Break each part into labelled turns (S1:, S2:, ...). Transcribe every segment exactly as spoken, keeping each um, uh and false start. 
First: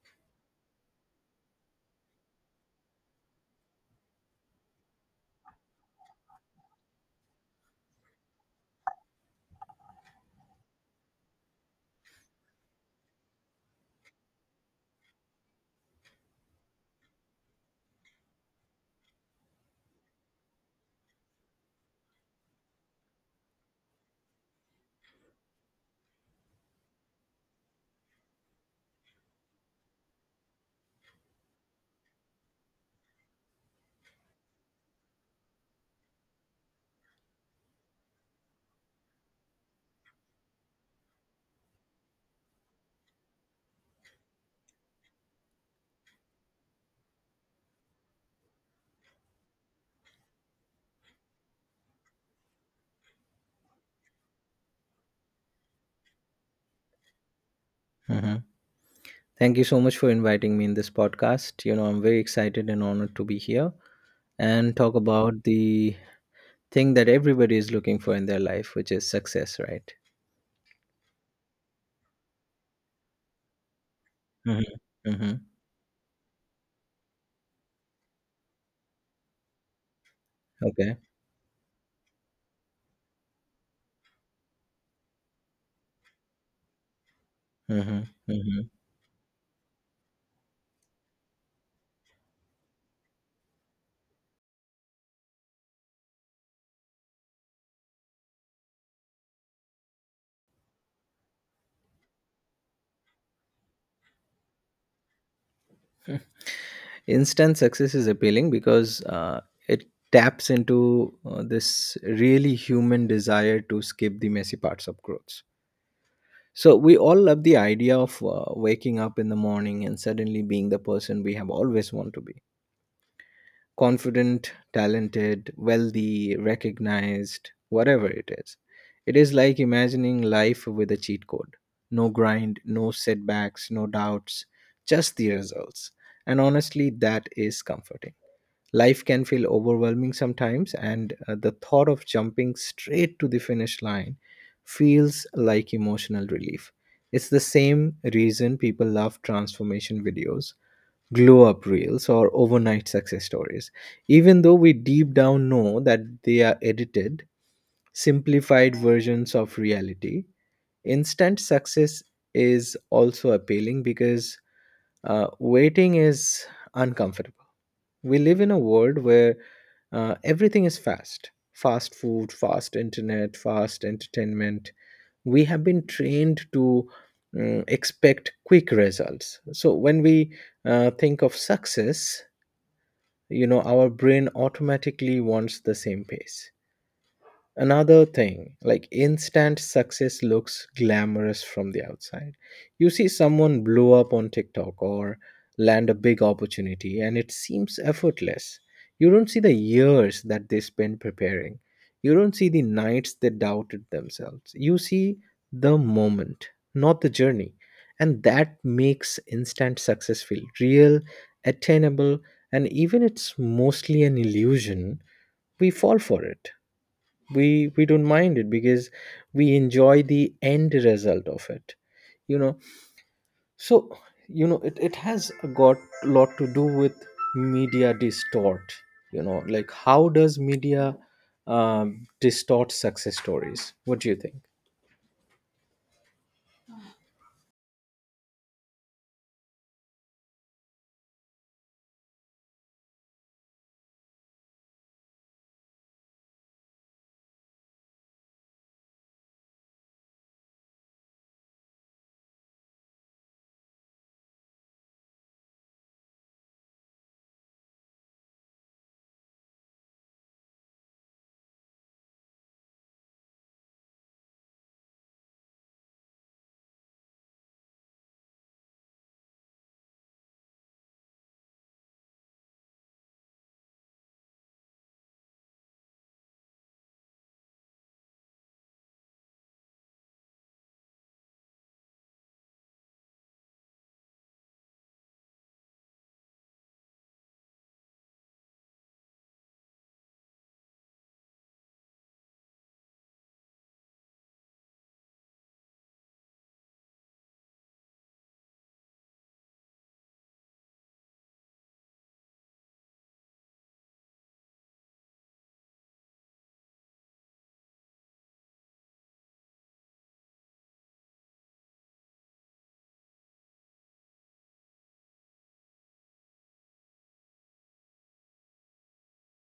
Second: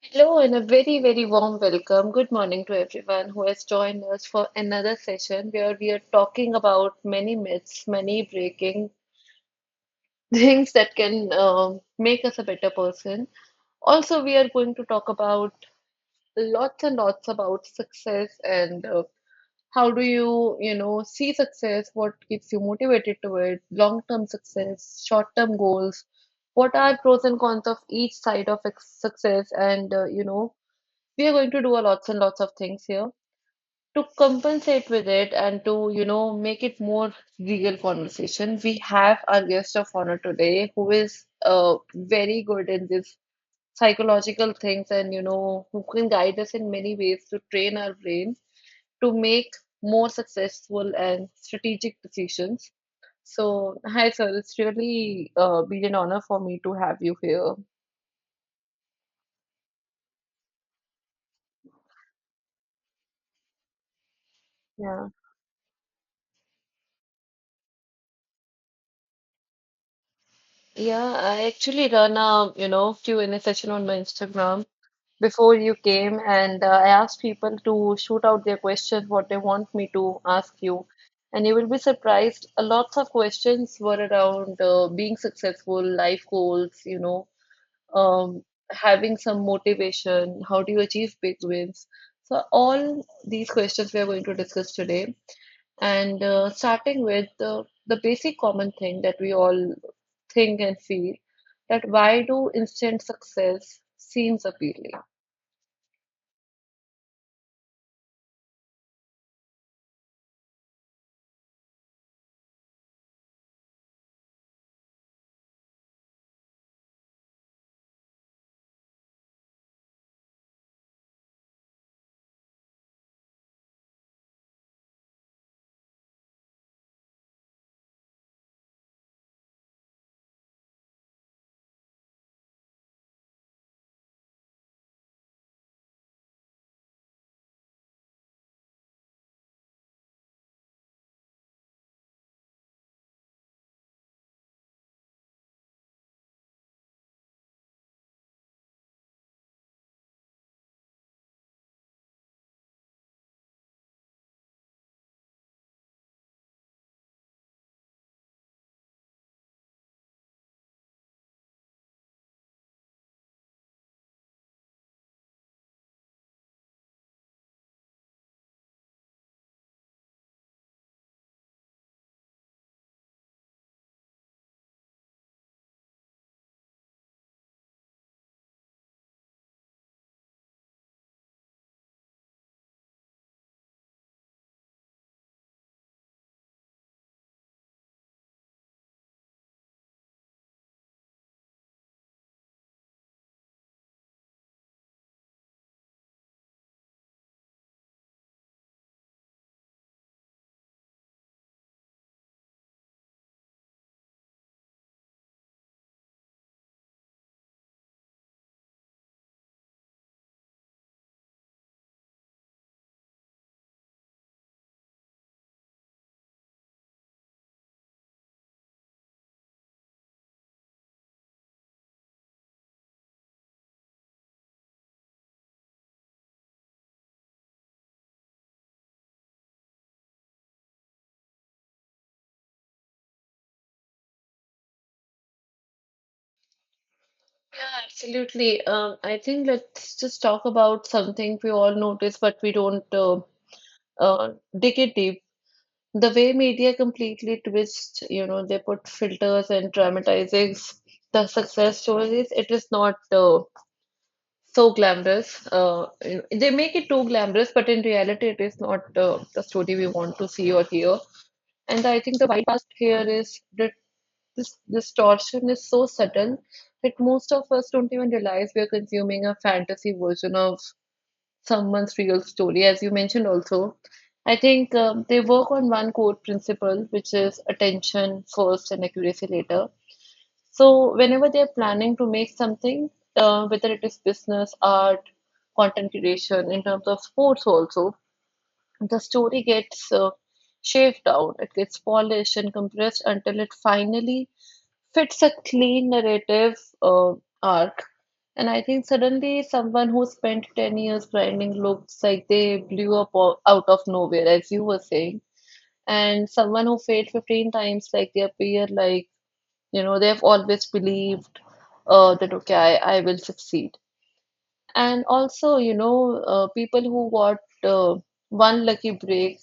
S1: Hello and a very, very warm welcome. Good morning to everyone who has joined us for another session where we are talking about many myths, many breaking things that can um make us a better person. Also, we are going to talk about lots and lots about success and uh, how do you, you know, see success, what keeps you motivated to it, long-term success, short-term goals, what are pros and cons of each side of ex- success and, uh, you know, we are going to do a lots and lots of things here to compensate with it and to, you know, make it more real conversation. We have our guest of honor today who is uh, very good in this psychological things and, you know, who can guide us in many ways to train our brain to make more successful and strategic decisions. So hi sir, it's really uh, been an honor for me to have you here.
S2: Hmm. Thank you so much for inviting me in this podcast. You know, I'm very excited and honored to be here and talk
S1: Yeah,
S2: about the thing that everybody is looking for in their life, which is success, right?
S1: yeah, I actually run a, you know, q&a session on my Instagram
S2: Mm-hmm. Mm-hmm.
S1: before you came, and uh, I asked people to shoot out their questions, what they want me to ask you.
S2: Okay.
S1: And you will be surprised. A lots of questions were around uh, being successful, life goals, you know,
S2: Mm-hmm.
S1: um,
S2: Mm-hmm.
S1: having some motivation, how do you achieve big wins? So all these questions we are going to discuss today, and uh, starting with uh, the basic common thing that we all think and feel that why do instant success seems appealing?
S2: Instant success is appealing because uh, it taps into uh, this really human desire to skip the messy parts of growth. So we all love the idea of uh, waking up in the morning and suddenly being the person we have always wanted to be: confident, talented, wealthy, recognized, whatever it is. It is like imagining life with a cheat code: no grind, no setbacks, no doubts, just the results. And honestly, that is comforting. Life can feel overwhelming sometimes, and uh, the thought of jumping straight to the finish line feels like emotional relief. It's the same reason people love transformation videos: glow up reels or overnight success stories, even though we deep down know that they are edited, simplified versions of reality. Instant success is also appealing because uh, waiting is uncomfortable. We live in a world where uh, everything is fast: fast food, fast internet, fast entertainment. We have been trained to mm, expect quick results. So when we uh, think of success, you know our brain automatically wants the same pace. Another thing, like instant success looks glamorous from the outside. You see someone blow up on TikTok or land a big opportunity, and it seems effortless. You don't see the years that they spend preparing. You don't see the nights they doubted themselves. You see the moment, not the journey. And that makes instant success feel real, attainable, and even it's mostly an illusion, we fall for it we we don't mind it because we enjoy the end result of it you know so you know it, it has got a lot to do with media distort you know Like how does media um, distort success stories? What do you think?
S1: Yeah, absolutely. Um, I think let's just talk about something we all notice, but we don't uh, uh, dig it deep. The way media completely twists, you know, they put filters and dramatizing the success stories. It is not uh, so glamorous. Uh, you know, they make it too glamorous, but in reality, it is not uh, the story we want to see or hear. And I think the wide past here is this distortion is so subtle that most of us don't even realize we are consuming a fantasy version of someone's real story. As you mentioned, also, I think um, they work on one core principle, which is attention first and accuracy later. So, whenever they're planning to make something, uh, whether it is business, art, content creation, in terms of sports, also, the story gets uh, shaved down, it gets polished and compressed until it finally fits a clean narrative uh, arc. And I think suddenly someone who spent ten years grinding looks like they blew up o- out of nowhere, as you were saying. And someone who failed fifteen times, like they appear like, you know, they've always believed uh, that, okay, I, I will succeed. And also, you know, uh, people who got uh, one lucky break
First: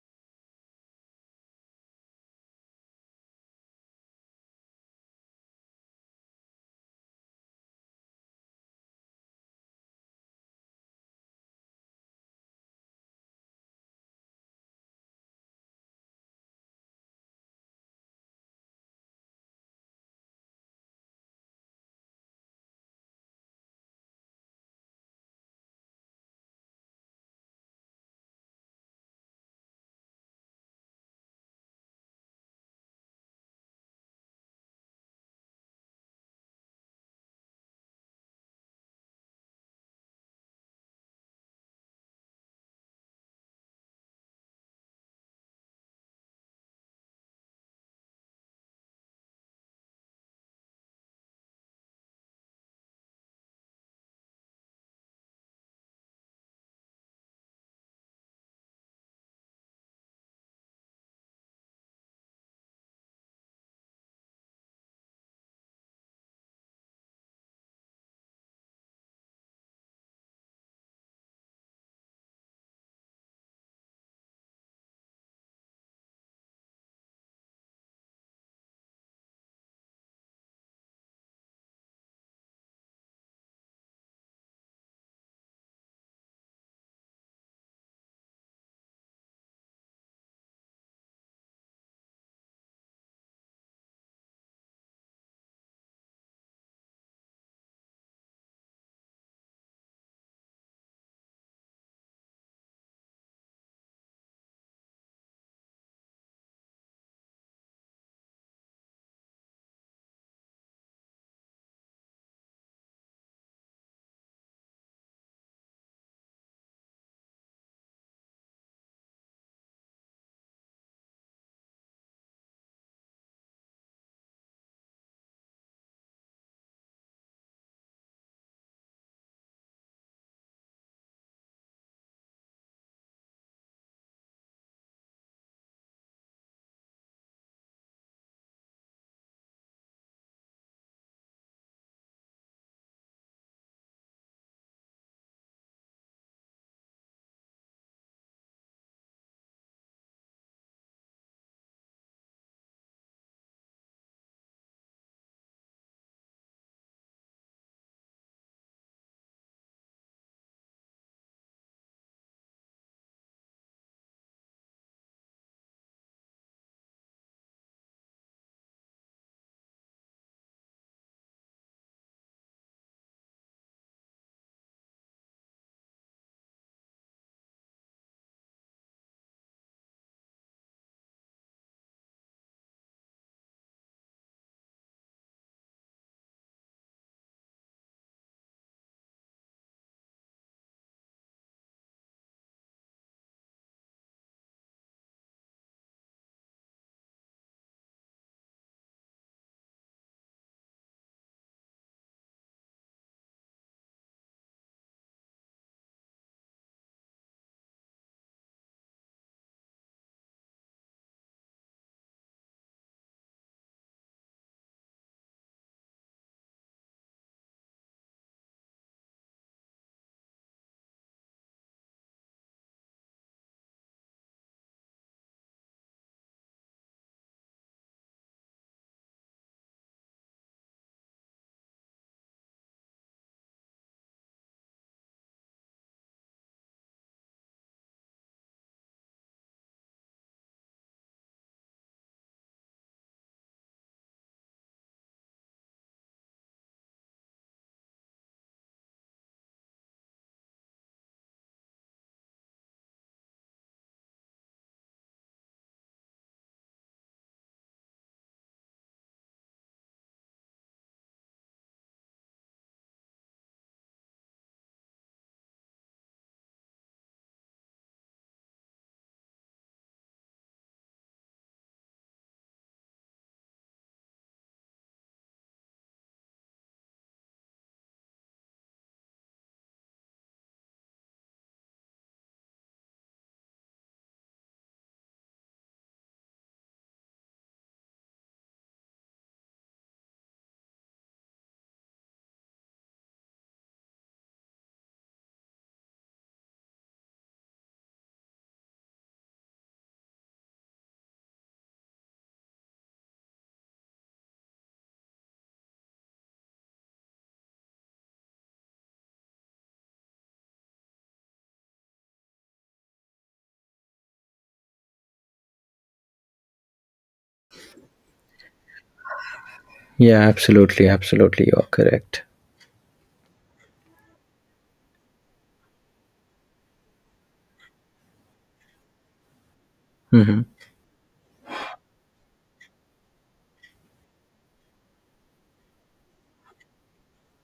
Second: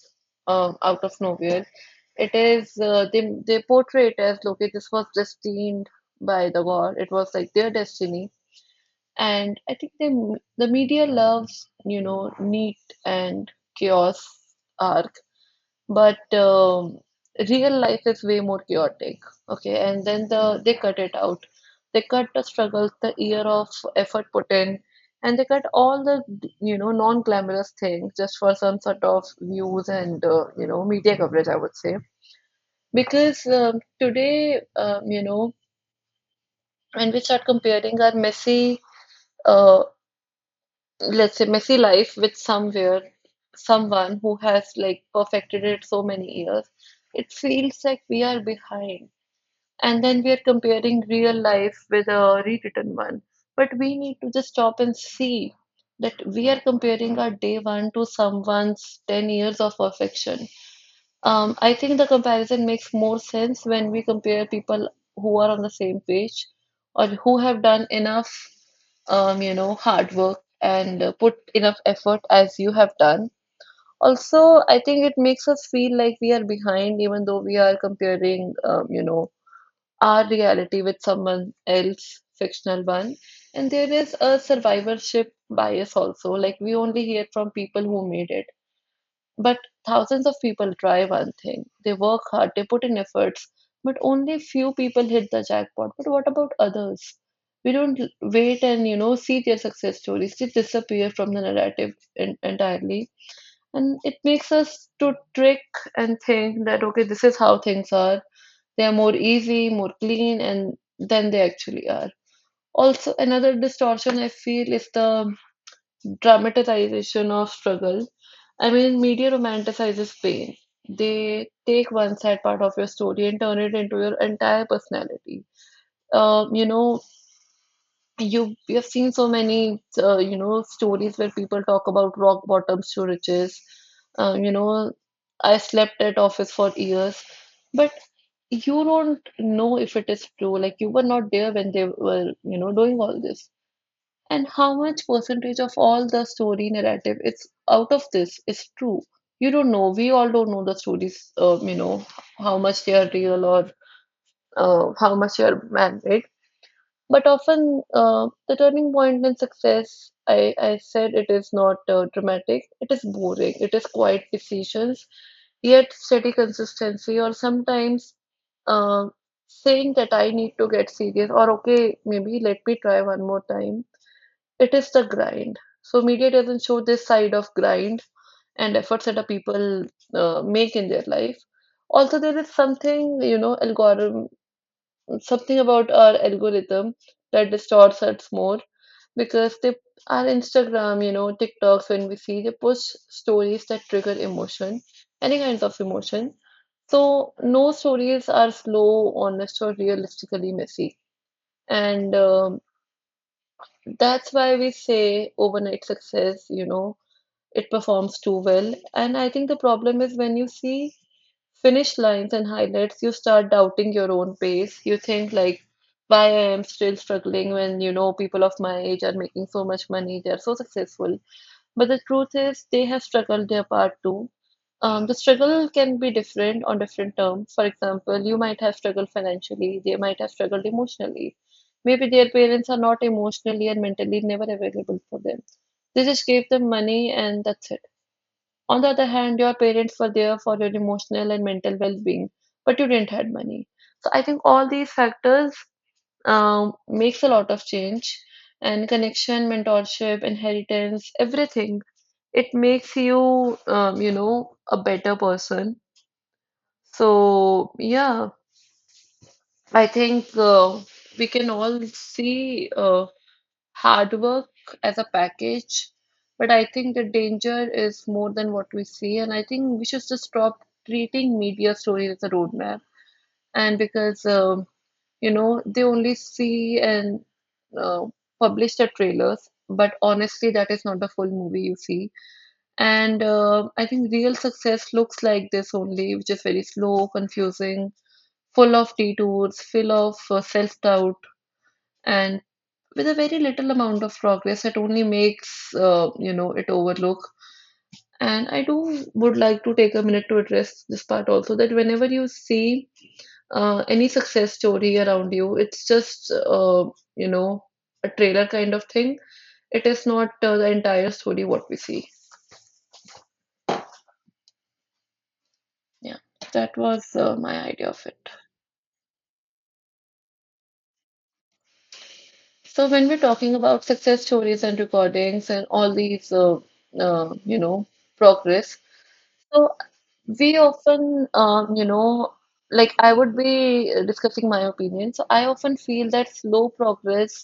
S1: uh, out of nowhere, it is uh, they they portray it as okay, this was destined by the God. It was like their destiny. And I think they the media loves, you know, neat and chaos arc, but um, real life is way more chaotic. Okay, and then the they cut it out, they cut the struggles, the year of effort put in, and they cut all the, you know, non-glamorous things just for some sort of views and, uh, you know, media coverage, I would say. Because um, today, um, you know, when we start comparing our messy, uh, let's say messy life with somewhere, someone who has like perfected it so many years, it feels like we are behind, and then we are comparing real life with a rewritten one. But we need to just stop and see that we are comparing our day one to someone's ten years of perfection. Um, I think the comparison makes more sense when we compare people who are on the same page or who have done enough, um, you know, hard work and uh, put enough effort as you have done. Also, I think it makes us feel like we are behind, even though we are comparing, um, you know, our reality with someone else' fictional one. And there is a survivorship bias also. Like we only hear from people who made it, but thousands of people try one thing. They work hard, they put in efforts, but only few people hit the jackpot. But what about others? We don't l- wait and, you know, see their success stories. They disappear from the narrative en- entirely, and it makes us to trick and think that okay, this is how things are. They are more easy, more clean, and than they actually are. Also, another distortion I feel is the dramatization of struggle. I mean, media romanticizes pain. They take one sad part of your story and turn it into your entire personality. Um, you know, you we have seen so many, uh, you know, stories where people talk about rock bottoms to riches. Uh, you know, I slept at office for years, but you don't know if it is true. Like you were not there when they were, you know, doing all this. And how much percentage of all the story narrative it's out of this is true? You don't know. We all don't know the stories, uh, you know, how much they are real or uh, how much they are man-made. But often, uh, the turning point in success, I, I said it is not uh, dramatic, it is boring, it is quiet decisions, yet steady consistency, or sometimes uh, saying that I need to get serious, or okay, maybe let me try one more time. It is the grind. So media doesn't show this side of grind and efforts that a people uh, make in their life. Also, there is something, you know, algorithm, something about our algorithm that distorts us more, because they, our Instagram, you know, TikToks, when we see they post stories that trigger emotion, any kinds of emotion. So no stories are slow, honest, or realistically messy, and um, that's why we say overnight success, you know, it performs too well. And I think the problem is when you see finish lines and highlights, you start doubting your own pace. You think like, why I am still struggling when, you know, people of my age are making so much money, they are so successful. But the truth is, they have struggled their part too. Um, the struggle can be different on different terms. For example, you might have struggled financially, they might have struggled emotionally. Maybe their parents are not emotionally and mentally never available for them. They just gave them money and that's it. On the other hand, your parents were there for your emotional and mental well-being, but you didn't had money. So I think all these factors um, makes a lot of change and connection, mentorship, inheritance, everything. It makes you, um, you know, a better person. So yeah, I think uh, we can all see uh, hard work as a package. But I think the danger is more than what we see, and I think we should just stop treating media stories as a roadmap. And because um, you know, they only see and uh, publish the trailers, but honestly, that is not the full movie you see. And uh, I think real success looks like this only, which is very slow, confusing, full of detours, full of uh, self doubt, and with a very little amount of progress it only makes uh, you know, it overlook. And I do would like to take a minute to address this part also, that whenever you see uh, any success story around you, it's just uh, you know, a trailer kind of thing. It is not uh, the entire story what we see. Yeah, that was uh, my idea of it.
S2: Yeah, absolutely, absolutely, you're correct.
S1: So when we're talking about success stories and recordings and all these, uh, uh, you know, progress, so
S2: Hmm.
S1: we often, um, you know, like I would be uh, discussing my opinion. So I often feel that slow progress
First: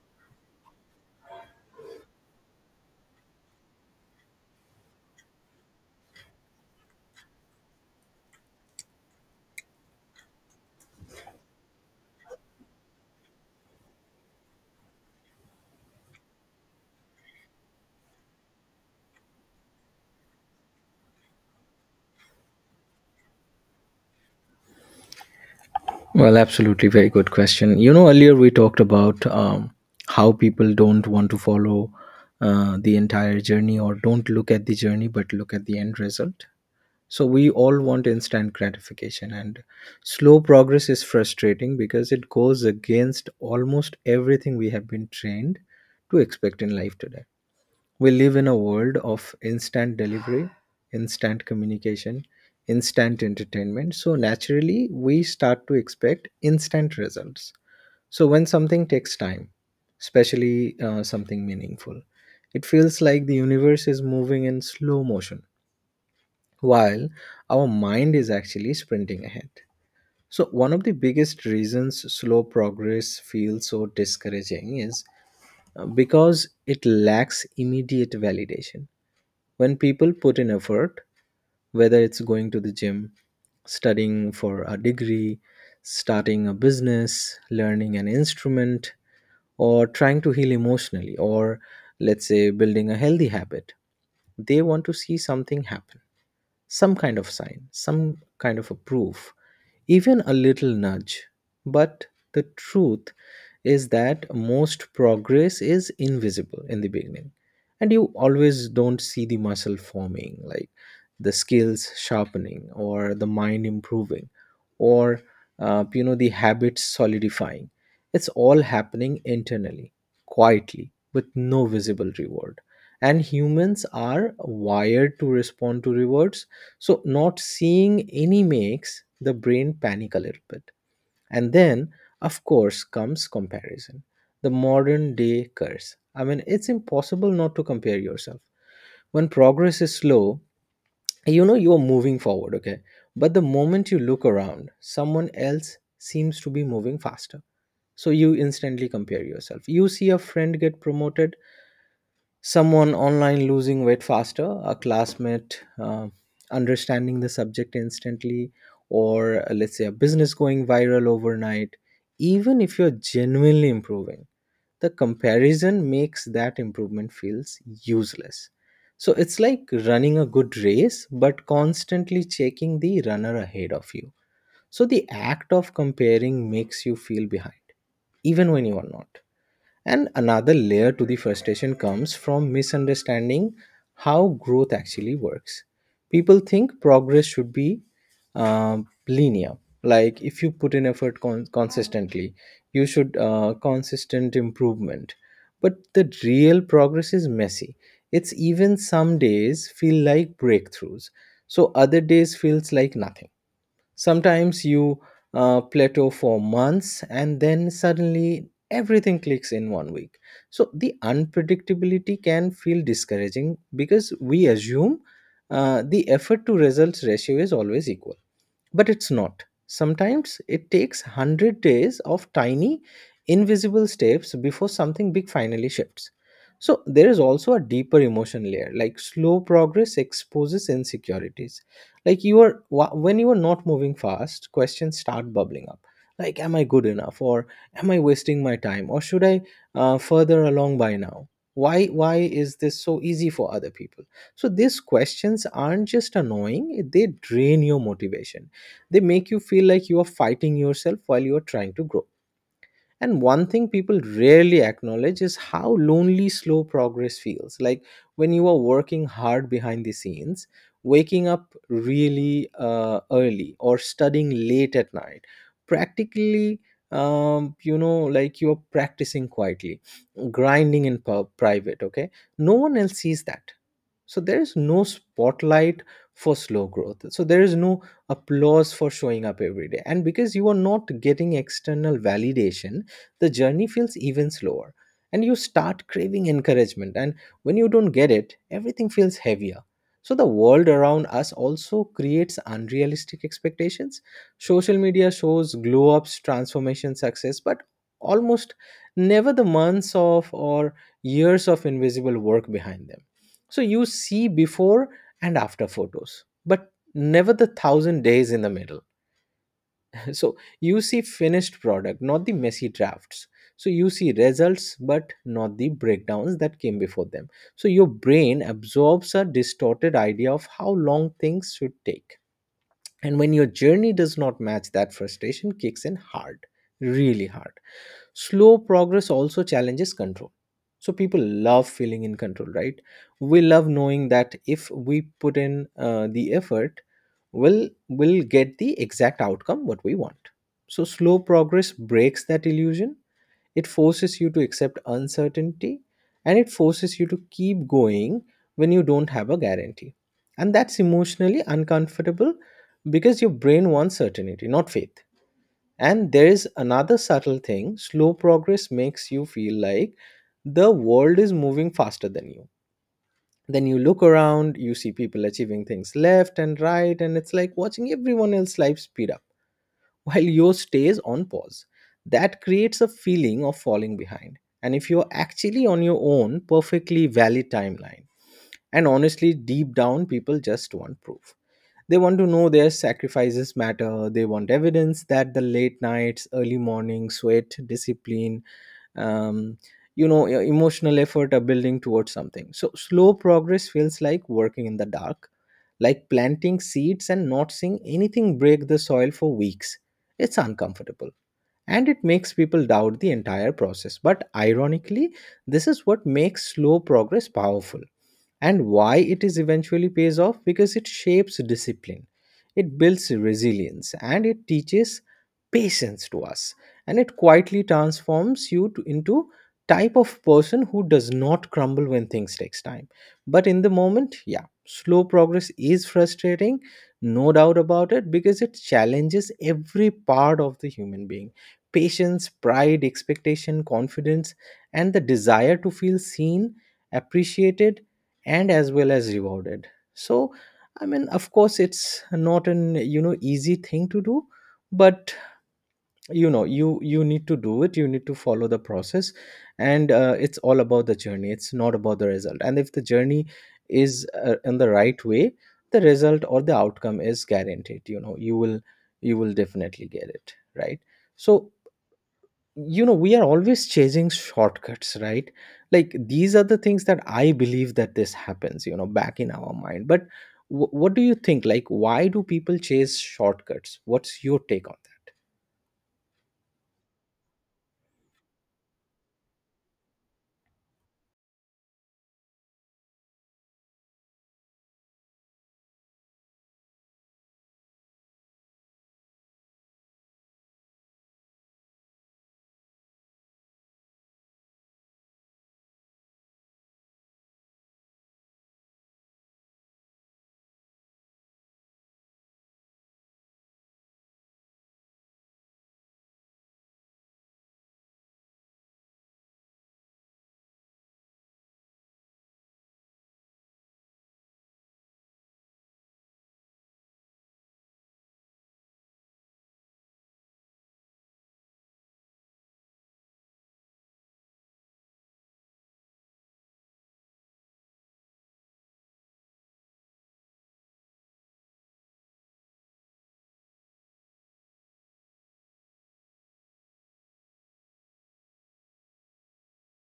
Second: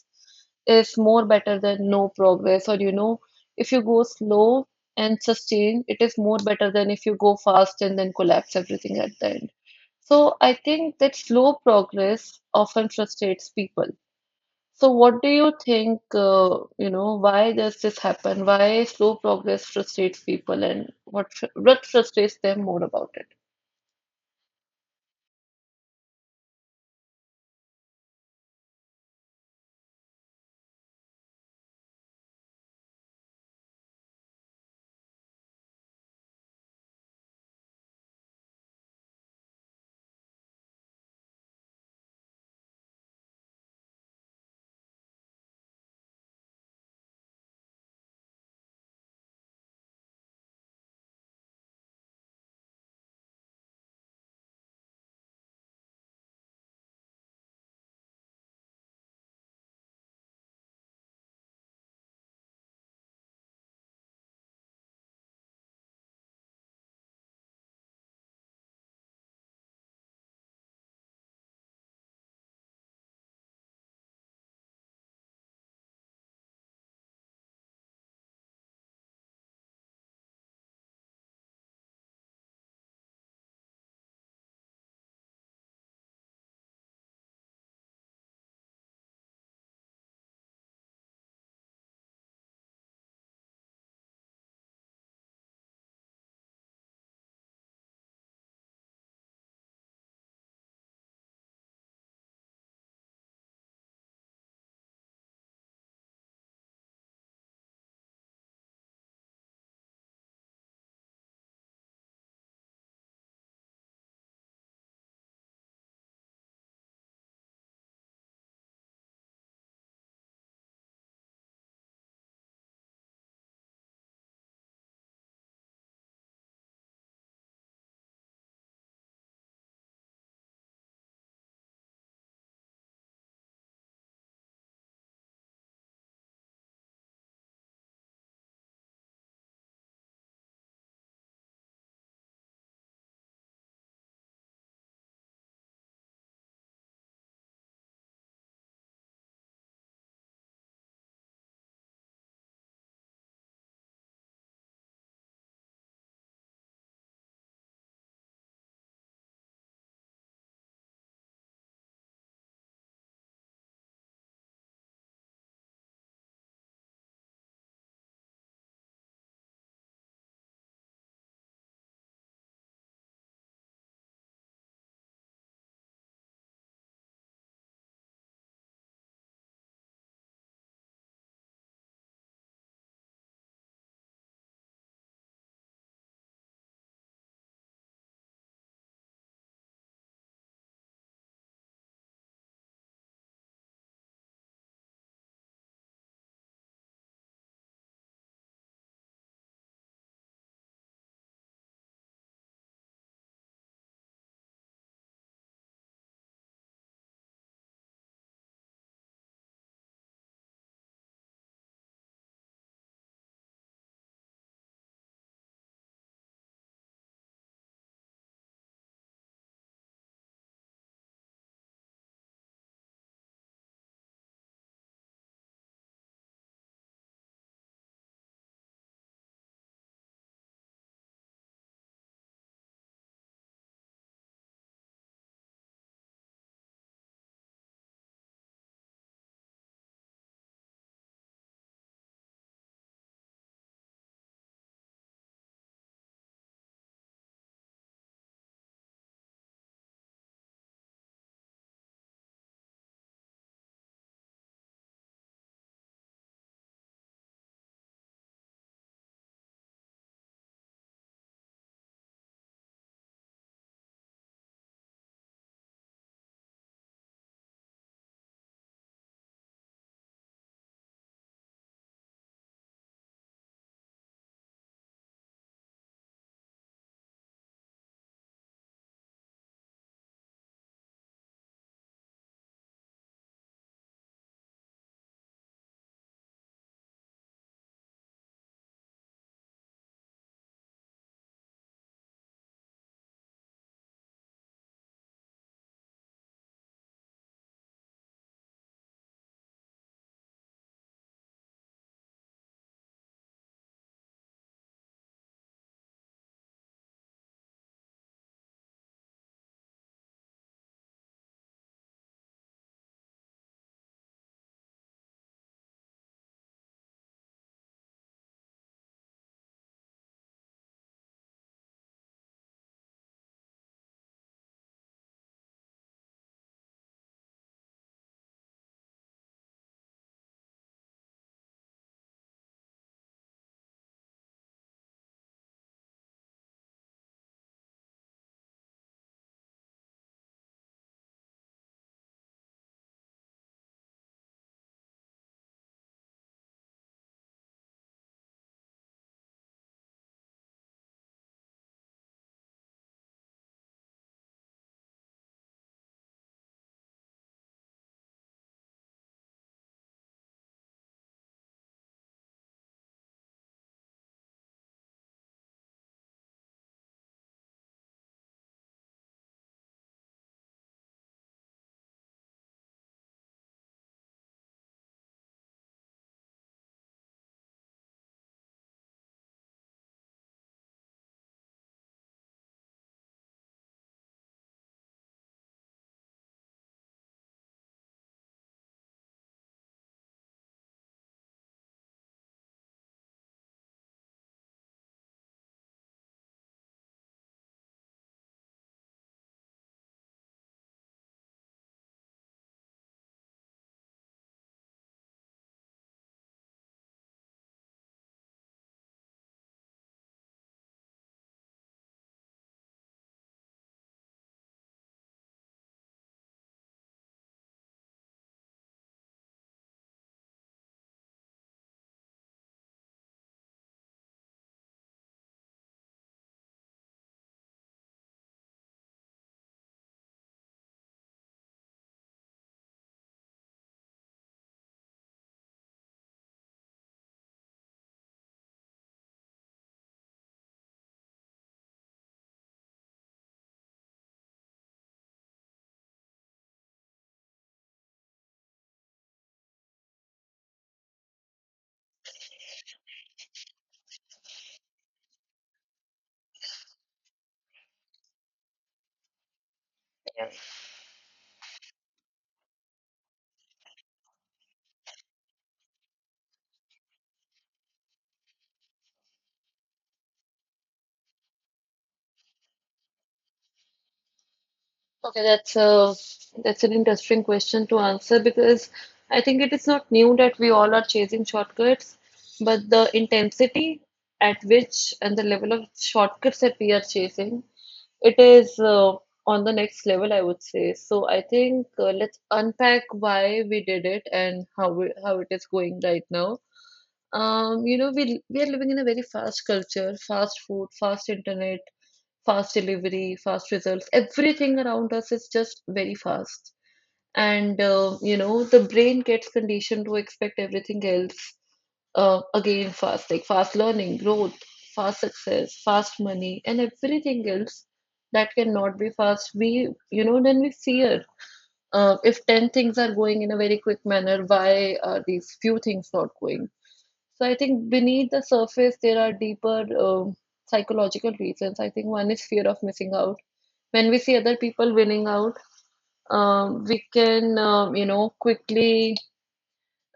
S1: is more better than no progress, or, you know, if you go slow and sustain, it is more better than if you go fast and then collapse everything at the end. So I think that slow progress often frustrates people. So what do you think, uh, you know, why does this happen? Why slow progress frustrates people and what fr- what frustrates them more about it?
S2: Well, absolutely, very good question. You know, earlier we talked about um, how people don't want to follow uh, the entire journey or don't look at the journey but look at the end result. So we all want instant gratification, and slow progress is frustrating because it goes against almost everything we have been trained to expect in life today. We live in a world of instant delivery, instant communication, instant entertainment. So naturally, we start to expect instant results. So when something takes time, especially uh, something meaningful, it feels like the universe is moving in slow motion while our mind is actually sprinting ahead. So, one of the biggest reasons slow progress feels so discouraging is uh, because it lacks immediate validation when people put in effort, whether it's going to the gym, studying for a degree, starting a business, learning an instrument, or trying to heal emotionally, or let's say building a healthy habit, they want to see something happen, some kind of sign, some kind of a proof, even a little nudge. But the truth is that most progress is invisible in the beginning, and you always don't see the muscle forming, like the skills sharpening, or the mind improving, or uh, you know the habits solidifying. It's all happening internally, quietly, with no visible reward. And humans are wired to respond to rewards, so not seeing any makes the brain panic a little bit. And then, of course, comes comparison. The modern day curse. I mean, it's impossible not to compare yourself. When progress is slow, you know you are moving forward, okay? But the moment you look around, someone else seems to be moving faster. So, you instantly compare yourself. You see a friend get promoted, someone online losing weight faster, a classmate uh, understanding the subject instantly, or uh, let's say a business going viral overnight. Even if you're genuinely improving, the comparison makes that improvement feels useless. So it's like running a good race, but constantly checking the runner ahead of you. So the act of comparing makes you feel behind, even when you are not and another layer to the frustration comes from misunderstanding how growth actually works. People think progress should be um, linear, like if you put in effort con- consistently, you should uh, consistent improvement. But the real progress is messy. It's even some days feel like breakthroughs, so other days feels like nothing. Sometimes you uh, plateau for months and then suddenly everything clicks in one week. So the unpredictability can feel discouraging because we assume uh, the effort to results ratio is always equal. But it's not. Sometimes it takes one hundred days of tiny, invisible steps before something big finally shifts. So there is also a deeper emotion layer. Like slow progress exposes insecurities. Like you are wh- when you are not moving fast, questions start bubbling up. Like, am I good enough, or am I wasting my time, or should I uh, further along by now? Why why is this so easy for other people? So these questions aren't just annoying, they drain your motivation. They make you feel like you are fighting yourself while you are trying to grow. And one thing people rarely acknowledge is how lonely slow progress feels. Like when you are working hard behind the scenes, waking up really uh, early or studying late at night, practically, um, you know, like you are practicing quietly, grinding in pub, private, okay? No one else sees that. So there is no spotlight for slow growth. So there is no applause for showing up every day. And because you are not getting external validation, the journey feels even slower, and you start craving encouragement. And when you don't get it, everything feels heavier. So the world around us also creates unrealistic expectations. Social media shows glow ups, transformation, success, but almost never the months of or years of invisible work behind them. So you see before and after photos, but never the thousand days in the middle. So you see finished product, not the messy drafts. So you see results, but not the breakdowns that came before them. So your brain absorbs a distorted idea of how long things should take. And when your journey does not match, that frustration kicks in hard, really hard. Slow progress also challenges control, so people love feeling in control, right? We love knowing that if we put in uh, the effort, we'll will get the exact outcome what we want. So slow progress breaks that illusion. It forces you to accept uncertainty, and it forces you to keep going when you don't have a guarantee. And that's emotionally uncomfortable because your brain wants certainty, not faith. And there is another subtle thing: slow progress makes you feel like the world is moving faster than you. Then you look around, you see people achieving things left and right, and it's like watching everyone else's life speed up while yours stays on pause. That creates a feeling of falling behind. And if you're actually on your own, perfectly valid timeline. And honestly, deep down, people just want proof. They want to know their sacrifices matter. They want evidence that the late nights, early morning sweat, discipline, um, you know, e- emotional effort are building towards something. So slow progress feels like working in the dark, like planting seeds and not seeing anything break the soil for weeks. It's uncomfortable, and it makes people doubt the entire process. But ironically, this is what makes slow progress powerful, and why it is eventually pays off, because it shapes discipline, it builds resilience, and it teaches patience to us. And it quietly transforms you to, into type of person who does not crumble when things takes time. But in the moment, yeah, slow progress is frustrating, no doubt about it, because it challenges every part of the human being: patience, pride, expectation, confidence, and the desire to feel seen, appreciated, and as well as rewarded. So, I mean, of course, it's not an you know easy thing to do, but you know you you need to do it. You need to follow the process, and uh, it's all about the journey. It's not about the result. And if the journey is uh, in the right way, the result or the outcome is guaranteed. You know, you will you will definitely get it right. So, you know we are always chasing shortcuts, right? Like, these are the things that I believe, that this happens, you know back in our mind. But w- what do you think, like why do people chase shortcuts, what's your take on that?
S1: Okay, that's a that's an interesting question to answer because I think it is not new that we all are chasing shortcuts, but the intensity at which and the level of shortcuts that we are chasing, it is uh, on the next level, I would say. So I think uh, let's unpack why we did it and how we, how it is going right now. Um, you know, we we are living in a very fast culture, fast food, fast internet, fast delivery, fast results. Everything around us is just very fast. And, uh, you know, the brain gets conditioned to expect everything else uh, again fast, like fast learning, growth, fast success, fast money, and everything else that cannot be fast. We, you know, then we fear. Uh, if ten things are going in a very quick manner, why are these few things not going? So I think beneath the surface, there are deeper um psychological reasons. I think one is fear of missing out. When we see other people winning out, um, we can, um, you know, quickly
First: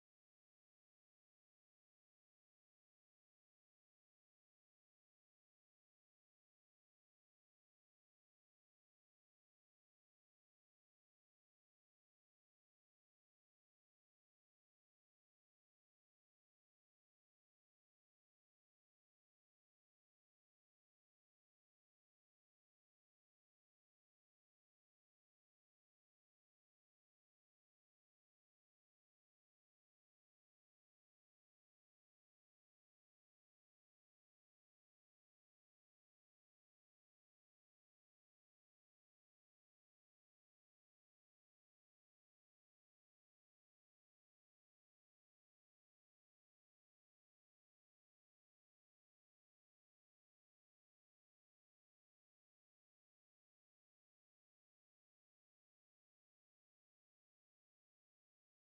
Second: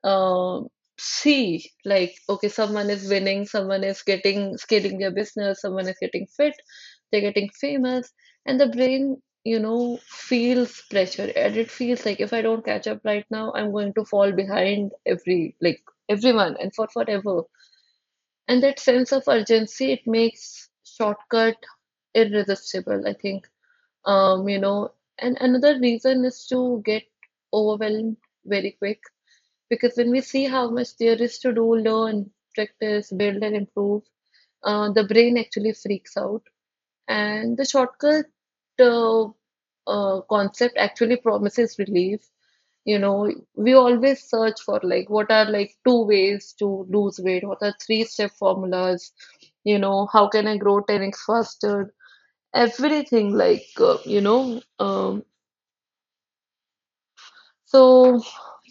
S1: um see like, okay, someone is winning, someone is getting scaling their business, someone is getting fit, they're getting famous, and the brain, you know, feels pressure, and it feels like if I don't catch up right now, I'm going to fall behind every like everyone and for forever, and that sense of urgency, it makes shortcut irresistible, I think. Um, you know, and another reason is to get overwhelmed very quick, because when we see how much there is to do, learn, practice, build, and improve, uh, the brain actually freaks out. And the shortcut uh, uh, concept actually promises relief. You know we always search for like what are like two ways to lose weight, what are three step formulas, you know, how can I grow ten x faster, everything like uh, you know um, so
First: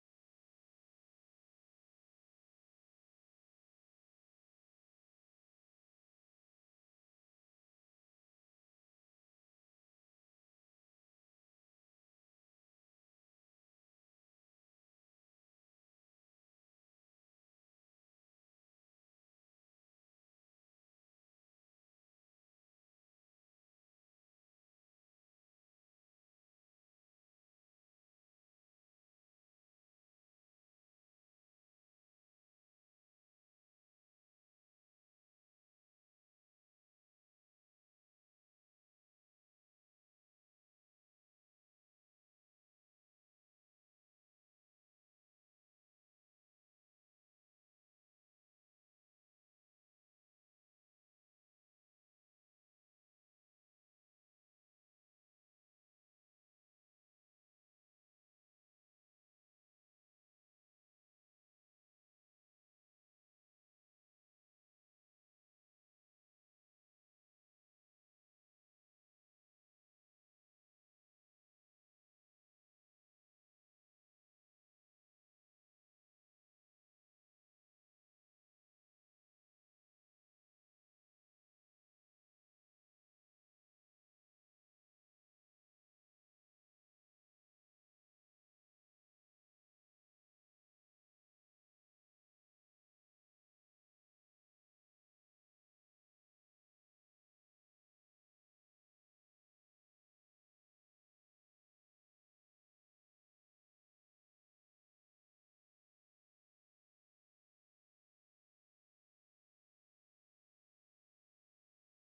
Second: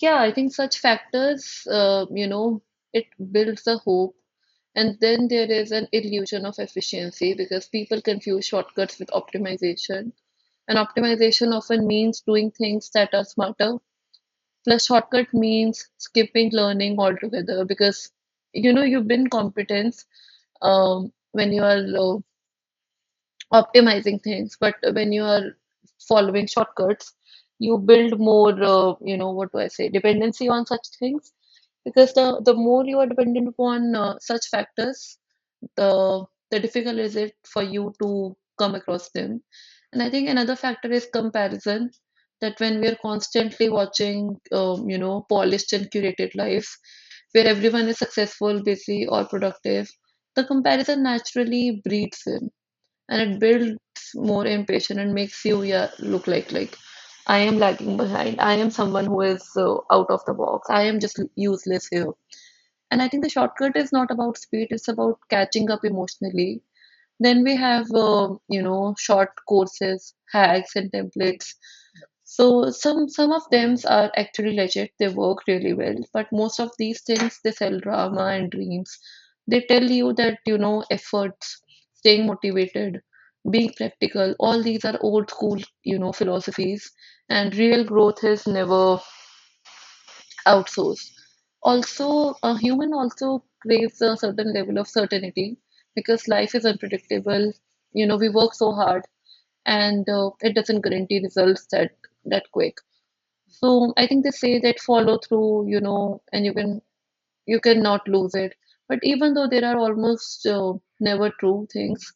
S1: yeah, I think such factors, uh, you know, it builds a hope. And then there is an illusion of efficiency, because people confuse shortcuts with optimization, and optimization often means doing things that are smarter. Plus, shortcut means skipping learning altogether, because you know you build competence um, when you are uh, optimizing things, but when you are following shortcuts, you build more, uh, you know, what do I say, dependency on such things, because the the more you are dependent upon uh, such factors, the the difficult is it for you to come across them. And I think another factor is comparison. That when we are constantly watching, um, you know, polished and curated life, where everyone is successful, busy, or productive, the comparison naturally breeds in and it builds more impatience and makes you yeah, look like like I am lagging behind. I am someone who is uh, out of the box. I am just useless here. And I think the shortcut is not about speed, it's about catching up emotionally. Then we have, uh, you know, short courses, hacks, and templates. So some some of them are actually legit. They work really well, but most of these things, they sell drama and dreams. They tell you that, you know, efforts, staying motivated, being practical, all these are old school, you know, philosophies, and real growth is never outsource. Also, a human also craves a certain level of certainty because life is unpredictable. You know, we work so hard and uh, it doesn't guarantee results that that quick. So I think they say that follow through, you know, and you can you cannot lose it. But even though there are almost uh, never true things,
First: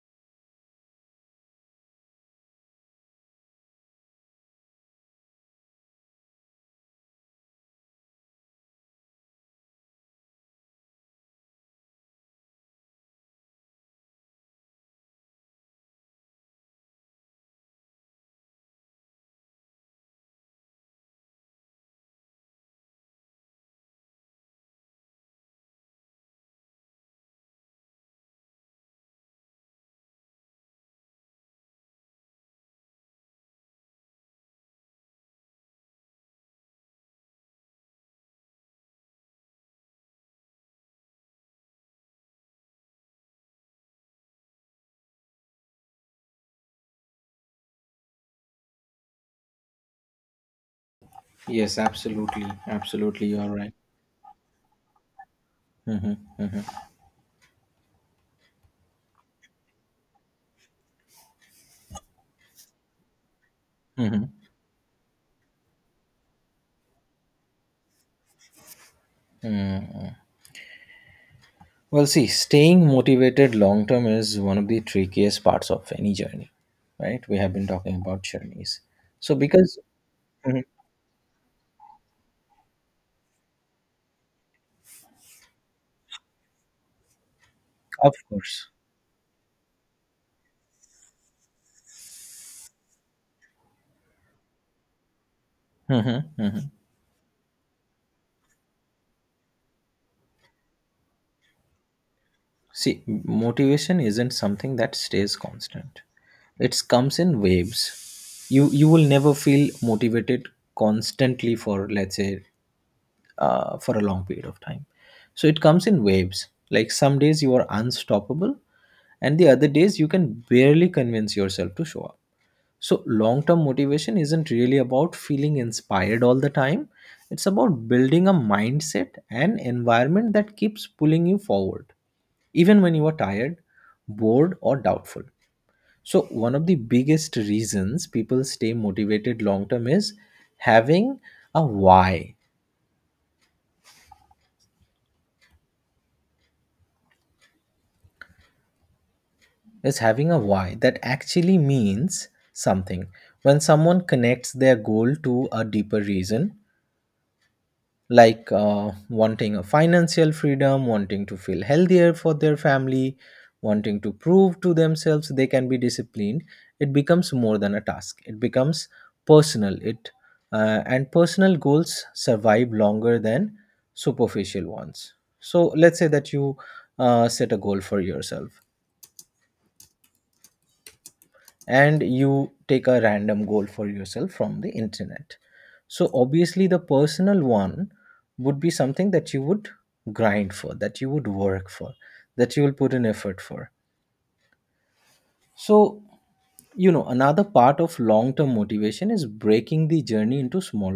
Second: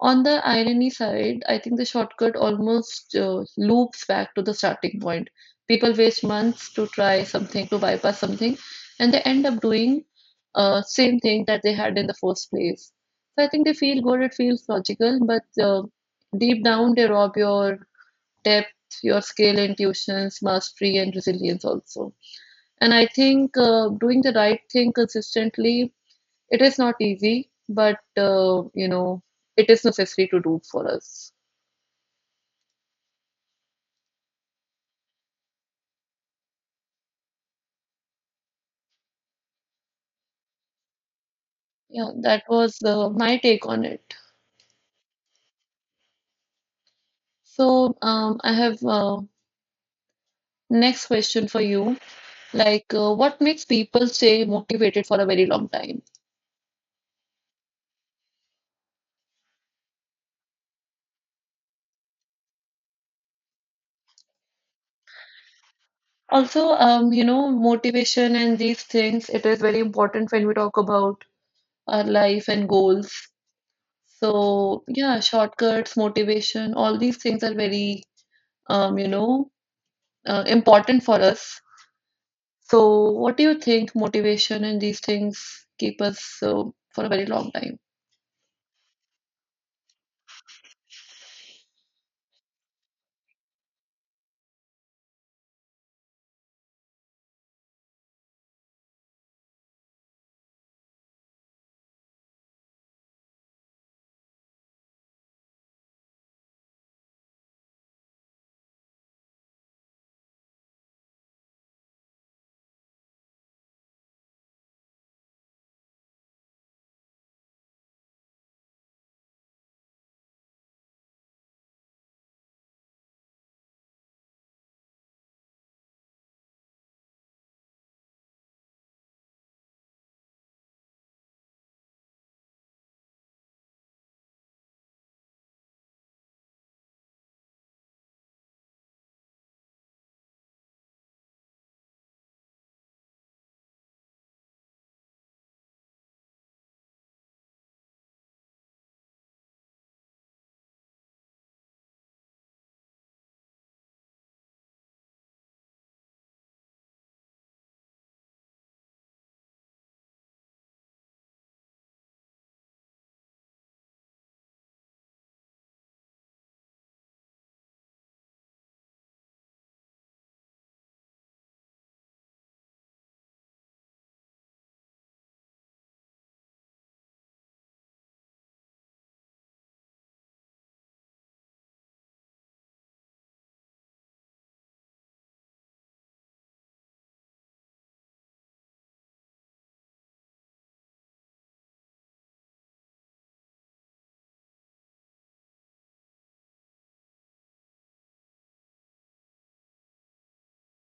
S1: on the irony side, I think the shortcut almost uh, loops back to the starting point. People waste months to try something, to bypass something, and they end up doing uh, same thing that they had in the first place. So I think they feel good, it feels logical, but uh, deep down they rob your depth, your skill, intuitions, mastery, and resilience also. And I think uh, doing the right thing consistently, it is not easy, but uh, you know, it is necessary to do for us. Yeah, that was uh, my take on it. So, um, I have uh, next question for
S2: Yes,
S1: you.
S2: absolutely.
S1: Like, uh,
S2: Absolutely.
S1: what
S2: You're
S1: makes
S2: right.
S1: people stay motivated for a very long time?
S2: Hmm.
S1: Also, um, you know, motivation and these things, it
S2: That.
S1: is very
S2: Mm.
S1: important when we talk about our
S2: Well, see,
S1: life and
S2: staying
S1: goals.
S2: motivated long term is one of the
S1: So, yeah,
S2: trickiest parts of
S1: shortcuts,
S2: any journey,
S1: motivation, all these
S2: right? We
S1: things are
S2: have been talking
S1: very,
S2: about journeys,
S1: um, you
S2: so
S1: know,
S2: because
S1: uh,
S2: Mhm.
S1: important for us. So, what do you think motivation and these things keep us uh, for a very long time?
S2: Of course. Mhm, mhm. See, motivation isn't something that stays constant. It comes in waves. You you will never feel motivated constantly for, let's say, uh, for a long period of time. So it comes in waves. Like some days you are unstoppable, and the other days you can barely convince yourself to show up. So, long term motivation isn't really about feeling inspired all the time, it's about building a mindset and environment that keeps pulling you forward, even when you are tired, bored, or doubtful. So, one of the biggest reasons people stay motivated long term is having a why, is having a why that actually means something. When someone connects their goal to a deeper reason, like uh, wanting a financial freedom, wanting to feel healthier for their family, wanting to prove to themselves they can be disciplined, it becomes more than a task. It becomes personal. It uh, and personal goals survive longer than superficial ones. So let's say that you uh, set a goal for yourself and you take a random goal for yourself from the internet. So, obviously, the personal one would be something that you would grind for, that you would work for, that you will put in effort for. So, you know, another part of long term motivation is breaking the journey into smaller